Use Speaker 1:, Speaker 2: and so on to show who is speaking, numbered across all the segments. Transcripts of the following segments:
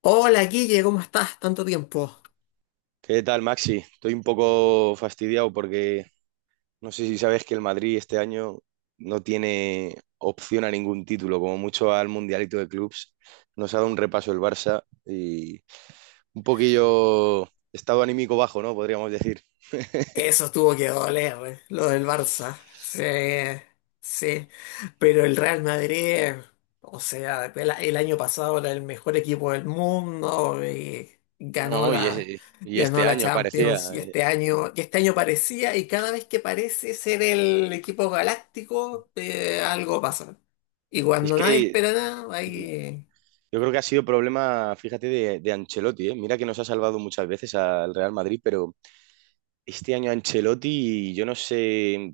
Speaker 1: Hola, Guille, ¿cómo estás? Tanto tiempo.
Speaker 2: ¿Qué tal, Maxi? Estoy un poco fastidiado porque no sé si sabes que el Madrid este año no tiene opción a ningún título, como mucho al Mundialito de Clubs. Nos ha dado un repaso el Barça y un poquillo estado anímico bajo, ¿no? Podríamos decir.
Speaker 1: Eso tuvo que doler, lo del Barça. Sí, sí. Pero el Real Madrid, o sea, el año pasado era el mejor equipo del mundo y ganó
Speaker 2: No, y,
Speaker 1: la,
Speaker 2: es- y
Speaker 1: ganó
Speaker 2: este
Speaker 1: la
Speaker 2: año parecía.
Speaker 1: Champions. Y este año parecía, y cada vez que parece ser el equipo galáctico, algo pasa. Y
Speaker 2: Es
Speaker 1: cuando nadie
Speaker 2: que
Speaker 1: espera nada, ahí.
Speaker 2: yo creo que ha sido problema, fíjate, de Ancelotti, ¿eh? Mira que nos ha salvado muchas veces al Real Madrid, pero este año Ancelotti, yo no sé,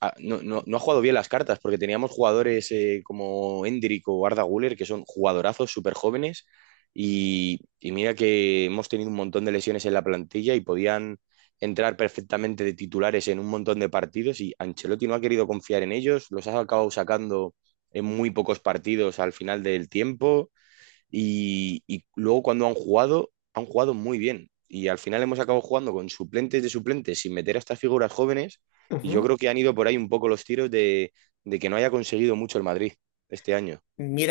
Speaker 2: ah, no, no ha jugado bien las cartas, porque teníamos jugadores como Endrick o Arda Güler, que son jugadorazos súper jóvenes, y mira que hemos tenido un montón de lesiones en la plantilla y podían entrar perfectamente de titulares en un montón de partidos, y Ancelotti no ha querido confiar en ellos, los ha acabado sacando en muy pocos partidos al final del tiempo. Y luego cuando han jugado muy bien. Y al final hemos acabado jugando con suplentes de suplentes sin meter a estas figuras jóvenes. Y yo
Speaker 1: Ujú.
Speaker 2: creo que han ido por ahí un poco los tiros de que no haya conseguido mucho el Madrid este año,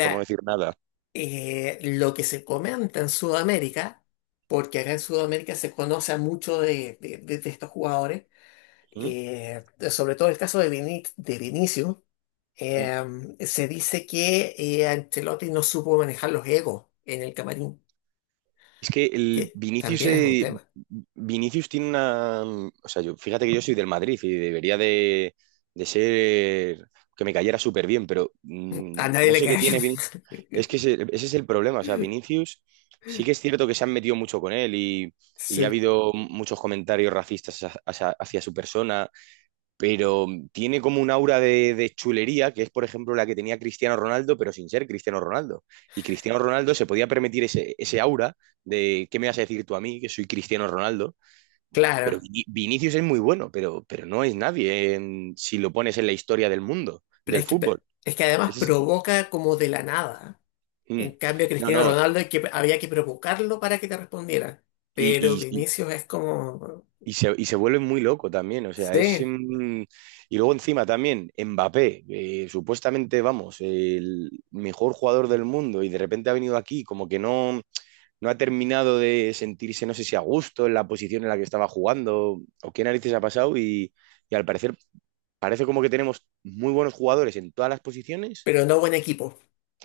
Speaker 2: por no decir nada.
Speaker 1: lo que se comenta en Sudamérica, porque acá en Sudamérica se conoce a mucho de estos jugadores,
Speaker 2: ¿Mm?
Speaker 1: eh, sobre todo el caso de, de Vinicius,
Speaker 2: ¿Mm?
Speaker 1: eh, se dice que Ancelotti no supo manejar los egos en el camarín,
Speaker 2: Es que el
Speaker 1: que
Speaker 2: Vinicius,
Speaker 1: también es un
Speaker 2: eh,
Speaker 1: tema.
Speaker 2: Vinicius tiene una, o sea, yo, fíjate que yo soy del Madrid y debería de ser, que me cayera súper bien, pero
Speaker 1: A nadie
Speaker 2: no
Speaker 1: le
Speaker 2: sé qué
Speaker 1: cae bien.
Speaker 2: tiene. Es que ese es el problema. O sea, Vinicius sí que es cierto que se han metido mucho con él, y ha
Speaker 1: Sí,
Speaker 2: habido muchos comentarios racistas hacia, hacia su persona, pero tiene como un aura de chulería que es, por ejemplo, la que tenía Cristiano Ronaldo, pero sin ser Cristiano Ronaldo. Y Cristiano Ronaldo se podía permitir ese aura de: ¿qué me vas a decir tú a mí, que soy Cristiano Ronaldo? Pero
Speaker 1: claro.
Speaker 2: Vinicius es muy bueno, pero no es nadie si lo pones en la historia del mundo,
Speaker 1: Pero
Speaker 2: del fútbol.
Speaker 1: es que además
Speaker 2: Ese es-
Speaker 1: provoca como de la nada. En
Speaker 2: Mm.
Speaker 1: cambio,
Speaker 2: No,
Speaker 1: Cristiano
Speaker 2: no.
Speaker 1: Ronaldo hay que, había que provocarlo para que te respondiera.
Speaker 2: Y,
Speaker 1: Pero
Speaker 2: y-
Speaker 1: Vinicius es como,
Speaker 2: y se vuelve muy loco también, o sea,
Speaker 1: sí,
Speaker 2: y luego encima también Mbappé, supuestamente, vamos, el mejor jugador del mundo y de repente ha venido aquí, como que no ha terminado de sentirse, no sé si a gusto en la posición en la que estaba jugando o qué narices ha pasado, y al parecer parece como que tenemos muy buenos jugadores en todas las posiciones,
Speaker 1: pero no buen equipo.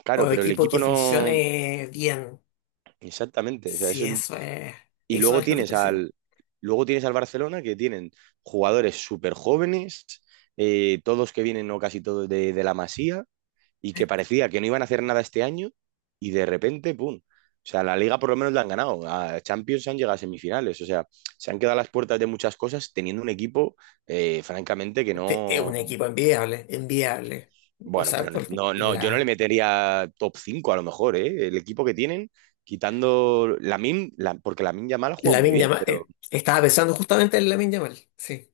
Speaker 2: claro,
Speaker 1: O
Speaker 2: pero el
Speaker 1: equipo
Speaker 2: equipo
Speaker 1: que
Speaker 2: no.
Speaker 1: funcione bien.
Speaker 2: Exactamente, o sea, es
Speaker 1: Si
Speaker 2: un.
Speaker 1: eso es,
Speaker 2: Y
Speaker 1: eso
Speaker 2: luego
Speaker 1: es lo que
Speaker 2: tienes
Speaker 1: te sirve.
Speaker 2: al, luego tienes al Barcelona, que tienen jugadores súper jóvenes, todos que vienen o casi todos de la Masía, y que parecía que no iban a hacer nada este año y de repente, ¡pum! O sea, la liga por lo menos la han ganado. A Champions han llegado a semifinales. O sea, se han quedado a las puertas de muchas cosas teniendo un equipo, francamente, que
Speaker 1: Es un
Speaker 2: no.
Speaker 1: equipo enviable, enviable. O
Speaker 2: Bueno,
Speaker 1: sea,
Speaker 2: pero
Speaker 1: por
Speaker 2: no, yo no le
Speaker 1: la,
Speaker 2: metería top 5 a lo mejor, ¿eh? El equipo que tienen, quitando Lamin, la MIM, porque la MIM Yamal ha jugado muy
Speaker 1: Lamine
Speaker 2: bien,
Speaker 1: Yamal,
Speaker 2: pero.
Speaker 1: estaba pensando justamente en Lamine Yamal, sí.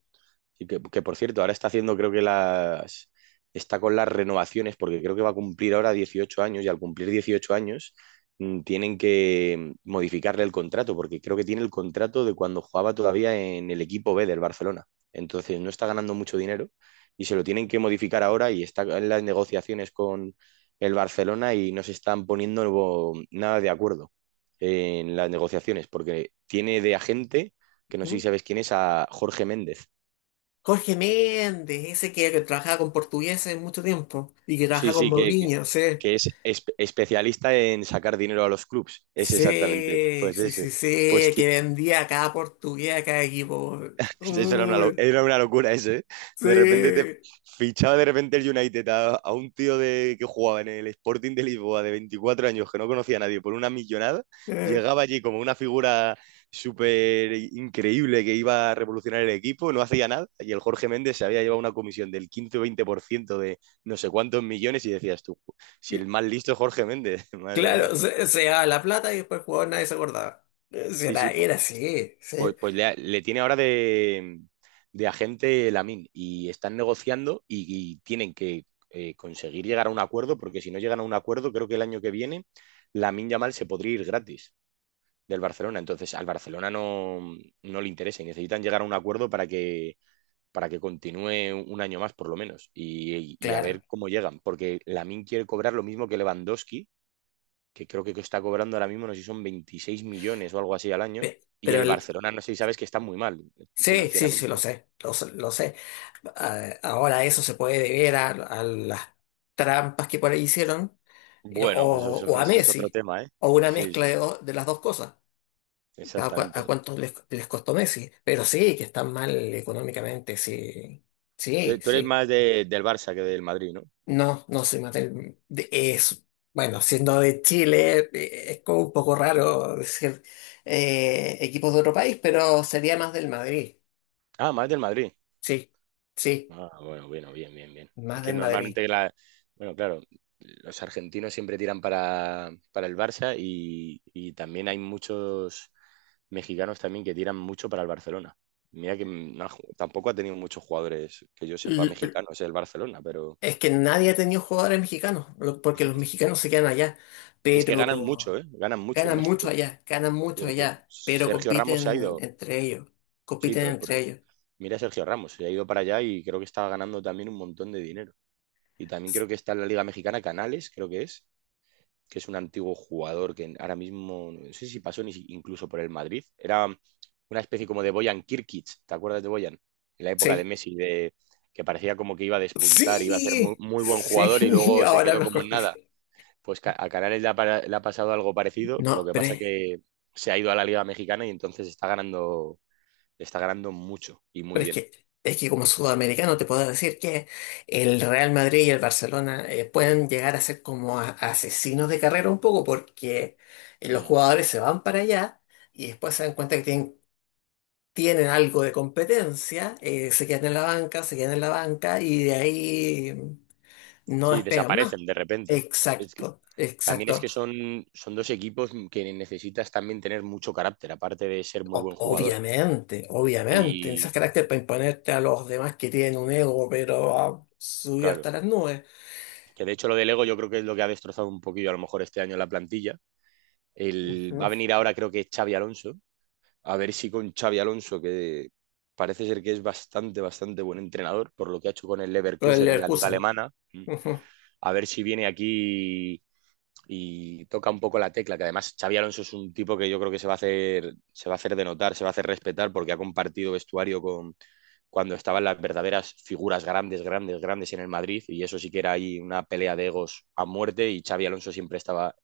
Speaker 2: Y que, por cierto, ahora está haciendo, creo que las. Está con las renovaciones, porque creo que va a cumplir ahora 18 años, y al cumplir 18 años tienen que modificarle el contrato, porque creo que tiene el contrato de cuando jugaba todavía en el equipo B del Barcelona. Entonces no está ganando mucho dinero y se lo tienen que modificar ahora, y está en las negociaciones con el Barcelona y no se están poniendo nada de acuerdo en las negociaciones, porque tiene de agente, que no sé si
Speaker 1: Ujú.
Speaker 2: sabes quién es, a Jorge Méndez.
Speaker 1: Jorge Méndez, ese que trabajaba con portugueses mucho tiempo y que
Speaker 2: Sí,
Speaker 1: trabajaba con
Speaker 2: sí, que, que,
Speaker 1: Mourinho, sí.
Speaker 2: que es especialista en sacar dinero a los clubs. Es exactamente,
Speaker 1: Sí,
Speaker 2: pues
Speaker 1: sí,
Speaker 2: ese.
Speaker 1: sí, sí,
Speaker 2: Pues
Speaker 1: que vendía a cada portugués, a cada equipo.
Speaker 2: eso era una,
Speaker 1: Uy,
Speaker 2: era una locura eso, ¿eh?
Speaker 1: sí.
Speaker 2: De repente te fichaba de repente el United a un tío que jugaba en el Sporting de Lisboa de 24 años, que no conocía a nadie por una millonada, llegaba allí como una figura súper increíble que iba a revolucionar el equipo, no hacía nada, y el Jorge Méndez se había llevado una comisión del 15 o 20% de no sé cuántos millones y decías tú: si el más listo es Jorge Méndez, madre mía.
Speaker 1: Claro, se daba la plata y después el jugador nadie se acordaba. Sí,
Speaker 2: Sí, sí.
Speaker 1: era, era así, sí,
Speaker 2: Pues le tiene ahora de agente Lamin y están negociando, y tienen que conseguir llegar a un acuerdo, porque si no llegan a un acuerdo, creo que el año que viene Lamine Yamal se podría ir gratis del Barcelona. Entonces al Barcelona no le interesa y necesitan llegar a un acuerdo para que continúe un año más por lo menos, a
Speaker 1: claro.
Speaker 2: ver cómo llegan, porque Lamin quiere cobrar lo mismo que Lewandowski, que creo que está cobrando ahora mismo, no sé si son 26 millones o algo así al año. Y
Speaker 1: Pero
Speaker 2: el Barcelona, no sé si sabes que está muy mal
Speaker 1: sí, sí, sí, lo
Speaker 2: financieramente.
Speaker 1: sé, lo, sé, lo sé. Ah, ahora eso se puede deber a las trampas que por ahí hicieron, eh,
Speaker 2: Bueno, eso,
Speaker 1: o, o a
Speaker 2: eso es otro
Speaker 1: Messi,
Speaker 2: tema, ¿eh?
Speaker 1: o una
Speaker 2: Sí, sí,
Speaker 1: mezcla
Speaker 2: sí,
Speaker 1: de, de las dos cosas. ¿A, a
Speaker 2: exactamente.
Speaker 1: cuántos les, les costó Messi? Pero sí, que están mal económicamente, sí. Sí,
Speaker 2: Tú eres
Speaker 1: sí.
Speaker 2: más del Barça que del Madrid, ¿no?
Speaker 1: No, no soy Mattel. Es, bueno, siendo de Chile, es como un poco raro decir equipos de otro país, pero sería más del Madrid.
Speaker 2: Ah, más del Madrid.
Speaker 1: Sí, sí,
Speaker 2: Ah, bueno, bueno, bien, bien, bien. Es
Speaker 1: más
Speaker 2: que
Speaker 1: del Madrid.
Speaker 2: normalmente bueno, claro, los argentinos siempre tiran para el Barça, y también hay muchos mexicanos también que tiran mucho para el Barcelona. Mira que no ha tampoco ha tenido muchos jugadores que yo sepa mexicanos el Barcelona, pero
Speaker 1: Es que nadie ha tenido jugadores mexicanos, porque los
Speaker 2: es,
Speaker 1: mexicanos se quedan allá,
Speaker 2: es que ganan
Speaker 1: pero
Speaker 2: mucho, ¿eh? Ganan mucho en México, ¿eh?
Speaker 1: ganan mucho
Speaker 2: Fíjate.
Speaker 1: allá, pero
Speaker 2: Sergio Ramos se ha
Speaker 1: compiten
Speaker 2: ido,
Speaker 1: entre ellos,
Speaker 2: sí,
Speaker 1: compiten
Speaker 2: pero
Speaker 1: entre ellos.
Speaker 2: mira a Sergio Ramos, se ha ido para allá y creo que estaba ganando también un montón de dinero. Y también creo que está en la Liga Mexicana Canales, creo que es un antiguo jugador que ahora mismo, no sé si pasó ni incluso por el Madrid, era una especie como de Boyan Kirkic, ¿te acuerdas de Boyan? En la época de
Speaker 1: Sí,
Speaker 2: Messi, que parecía como que iba a despuntar, iba a ser muy,
Speaker 1: sí,
Speaker 2: muy buen jugador y
Speaker 1: sí,
Speaker 2: luego se
Speaker 1: ahora
Speaker 2: quedó
Speaker 1: me
Speaker 2: como en nada.
Speaker 1: acordé.
Speaker 2: Pues a Canales le ha pasado algo parecido, lo
Speaker 1: No,
Speaker 2: que
Speaker 1: pero,
Speaker 2: pasa
Speaker 1: es-
Speaker 2: que se ha ido a la Liga Mexicana, y entonces está ganando mucho y muy
Speaker 1: pero
Speaker 2: bien.
Speaker 1: es que como sudamericano te puedo decir que el Real Madrid y el Barcelona pueden llegar a ser como asesinos de carrera un poco porque los
Speaker 2: Mm.
Speaker 1: jugadores se van para allá y después se dan cuenta que tienen tienen algo de competencia, se quedan en la banca, se quedan en la banca y de ahí no
Speaker 2: Sí,
Speaker 1: despegan más.
Speaker 2: desaparecen de repente. Es
Speaker 1: Exacto,
Speaker 2: También es
Speaker 1: exacto.
Speaker 2: que son, son dos equipos que necesitas también tener mucho carácter, aparte de ser muy buen jugador.
Speaker 1: Obviamente, obviamente,
Speaker 2: Y
Speaker 1: esas carácter para imponerte a los demás que tienen un ego, pero subido hasta
Speaker 2: claro,
Speaker 1: las nubes.
Speaker 2: que de hecho lo del ego yo creo que es lo que ha destrozado un poquillo a lo mejor este año la plantilla. Va a
Speaker 1: Ujú.
Speaker 2: venir ahora creo que Xavi Alonso. A ver si con Xavi Alonso, que parece ser que es bastante, bastante buen entrenador por lo que ha hecho con el
Speaker 1: Con el
Speaker 2: Leverkusen en la liga
Speaker 1: Leverkusen.
Speaker 2: alemana,
Speaker 1: Ujú.
Speaker 2: a ver si viene aquí y toca un poco la tecla, que además Xavi Alonso es un tipo que yo creo que se va a hacer denotar, se va a hacer respetar, porque ha compartido vestuario con cuando estaban las verdaderas figuras grandes, grandes, grandes en el Madrid, y eso sí que era ahí una pelea de egos a muerte, y Xavi Alonso siempre estaba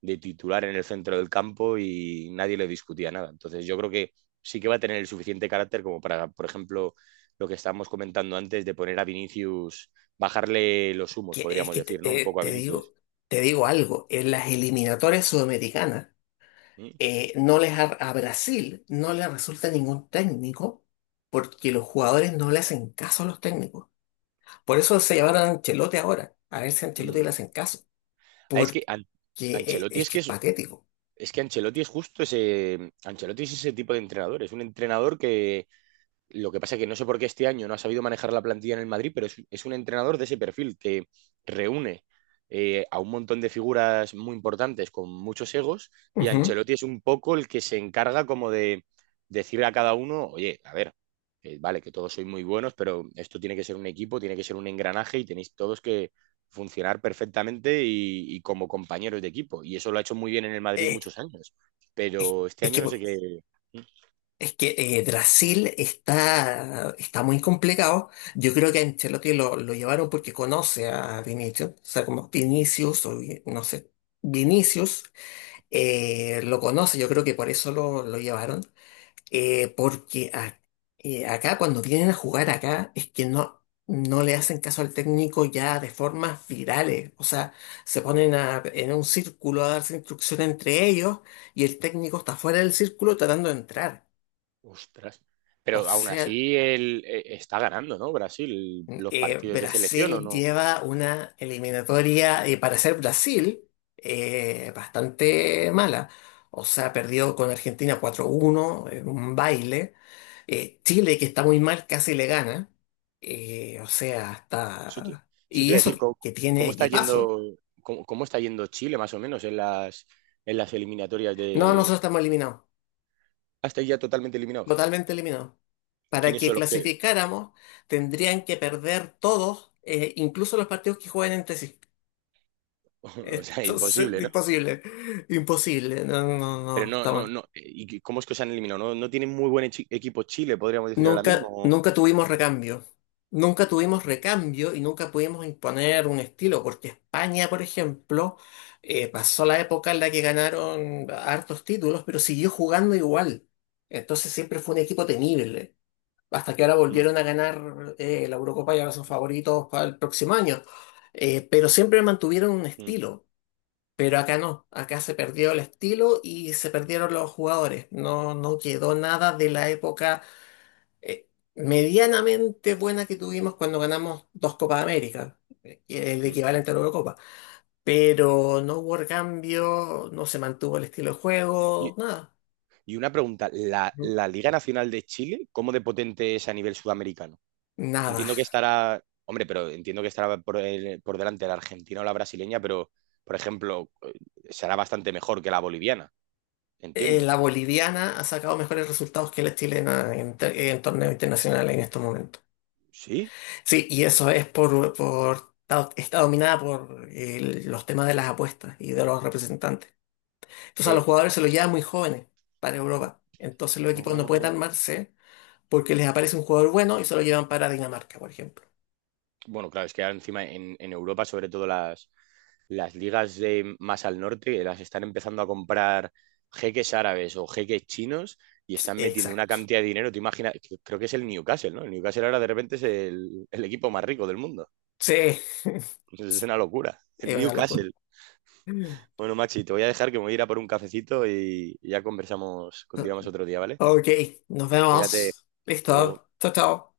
Speaker 2: de titular en el centro del campo y nadie le discutía nada. Entonces yo creo que sí que va a tener el suficiente carácter como para, por ejemplo, lo que estábamos comentando antes de poner a Vinicius, bajarle los humos,
Speaker 1: Que, es
Speaker 2: podríamos
Speaker 1: que
Speaker 2: decir, ¿no?
Speaker 1: te,
Speaker 2: Un poco a Vinicius.
Speaker 1: te digo algo, en las eliminatorias sudamericanas.
Speaker 2: Mm,
Speaker 1: No a Brasil no le resulta ningún técnico porque los jugadores no le hacen caso a los técnicos. Por eso se llevaron a Ancelotti ahora, a ver si a Ancelotti
Speaker 2: mm.
Speaker 1: le hacen caso,
Speaker 2: Ah, es que
Speaker 1: porque
Speaker 2: Ancelotti
Speaker 1: es que es patético.
Speaker 2: es que Ancelotti es justo ese. Ancelotti es ese tipo de entrenador. Es un entrenador que, lo que pasa es que no sé por qué este año no ha sabido manejar la plantilla en el Madrid, pero es un entrenador de ese perfil que reúne a un montón de figuras muy importantes con muchos egos, y
Speaker 1: Ujú.
Speaker 2: Ancelotti es un poco el que se encarga como de decirle a cada uno: oye, a ver, vale, que todos sois muy buenos, pero esto tiene que ser un equipo, tiene que ser un engranaje y tenéis todos que funcionar perfectamente, y como compañeros de equipo. Y eso lo ha hecho muy bien en el Madrid
Speaker 1: Eh,
Speaker 2: muchos años,
Speaker 1: es,
Speaker 2: pero este
Speaker 1: es
Speaker 2: año
Speaker 1: que,
Speaker 2: no sé qué.
Speaker 1: es que Brasil está, está muy complicado. Yo creo que a Ancelotti lo llevaron porque conoce a Vinicius, o sea, como Vinicius, o no sé, Vinicius lo conoce, yo creo que por eso lo llevaron. Eh, porque a- acá cuando vienen a jugar acá es que no, no le hacen caso al técnico ya de formas virales. O sea, se ponen en un círculo a darse instrucción entre ellos y el técnico está fuera del círculo tratando de entrar.
Speaker 2: Ostras.
Speaker 1: O
Speaker 2: Pero aún
Speaker 1: sea,
Speaker 2: así él está ganando, ¿no? Brasil, los partidos de selección o
Speaker 1: Brasil
Speaker 2: no.
Speaker 1: lleva una eliminatoria, para ser Brasil, bastante mala. O sea, perdió con Argentina 4-1 en un baile. Chile, que está muy mal, casi le gana. O sea,
Speaker 2: Eso te,
Speaker 1: está...
Speaker 2: eso te
Speaker 1: Y
Speaker 2: iba a
Speaker 1: eso
Speaker 2: decir,
Speaker 1: que tiene
Speaker 2: cómo está
Speaker 1: equipazo.
Speaker 2: yendo, cómo está yendo Chile más o menos en las eliminatorias
Speaker 1: No, nosotros
Speaker 2: de.
Speaker 1: estamos eliminados,
Speaker 2: Hasta ya totalmente eliminados.
Speaker 1: totalmente eliminados. Para
Speaker 2: ¿Quiénes
Speaker 1: que
Speaker 2: son los que?
Speaker 1: clasificáramos, tendrían que perder todos, incluso los partidos que juegan entre sí.
Speaker 2: O sea,
Speaker 1: Entonces,
Speaker 2: imposible, ¿no?
Speaker 1: imposible, imposible. No, no, no,
Speaker 2: Pero
Speaker 1: no,
Speaker 2: no, no,
Speaker 1: estamos,
Speaker 2: no. ¿Y cómo es que os han eliminado? ¿No tienen muy buen equipo Chile, podríamos decir ahora mismo?
Speaker 1: nunca,
Speaker 2: ¿O?
Speaker 1: nunca tuvimos recambio. Nunca tuvimos
Speaker 2: Mm,
Speaker 1: recambio y nunca pudimos imponer un estilo, porque España, por ejemplo, pasó la época en la que ganaron hartos títulos, pero siguió jugando igual. Entonces siempre fue un equipo temible. Hasta que ahora
Speaker 2: mm,
Speaker 1: volvieron a ganar la Eurocopa y ahora son favoritos para el próximo año. Pero siempre mantuvieron un
Speaker 2: mm.
Speaker 1: estilo. Pero acá no, acá se perdió el estilo y se perdieron los jugadores. No, no quedó nada de la época eh, medianamente buena que tuvimos cuando ganamos dos Copas América, el
Speaker 2: Mm.
Speaker 1: equivalente a la Eurocopa. Pero no hubo cambio, no se mantuvo el estilo de
Speaker 2: Y,
Speaker 1: juego, nada.
Speaker 2: y una pregunta, ¿la,
Speaker 1: Ujú.
Speaker 2: la Liga Nacional de Chile, cómo de potente es a nivel sudamericano?
Speaker 1: Nada.
Speaker 2: Entiendo que estará, hombre, pero entiendo que estará por delante la argentina o la brasileña, pero, por ejemplo, será bastante mejor que la boliviana, entiendo.
Speaker 1: La boliviana ha sacado mejores resultados que la chilena en, en torneos internacionales en estos momentos.
Speaker 2: ¿Sí?
Speaker 1: Sí, y eso es por está está dominada por los temas de las apuestas y de los representantes. Entonces a los
Speaker 2: Eh,
Speaker 1: jugadores se los lleva muy jóvenes para Europa. Entonces los equipos no pueden
Speaker 2: no-
Speaker 1: armarse porque les aparece un jugador bueno y se lo llevan para Dinamarca, por ejemplo.
Speaker 2: bueno, claro, es que ahora encima en Europa, sobre todo las ligas de más al norte, las están empezando a comprar jeques árabes o jeques chinos y
Speaker 1: Sí,
Speaker 2: están metiendo una
Speaker 1: exacto.
Speaker 2: cantidad de dinero. Te imaginas, creo que es el Newcastle, ¿no? El Newcastle ahora de repente es el equipo más rico del mundo.
Speaker 1: Sí,
Speaker 2: Es una locura.
Speaker 1: es
Speaker 2: El
Speaker 1: una locura.
Speaker 2: Newcastle. Bueno, Maxi, te voy a dejar que me voy a ir a por un cafecito, y ya conversamos, continuamos otro día, ¿vale?
Speaker 1: Ok, nos
Speaker 2: Cuídate,
Speaker 1: vemos.
Speaker 2: hasta luego.
Speaker 1: Listo. Chao, chao.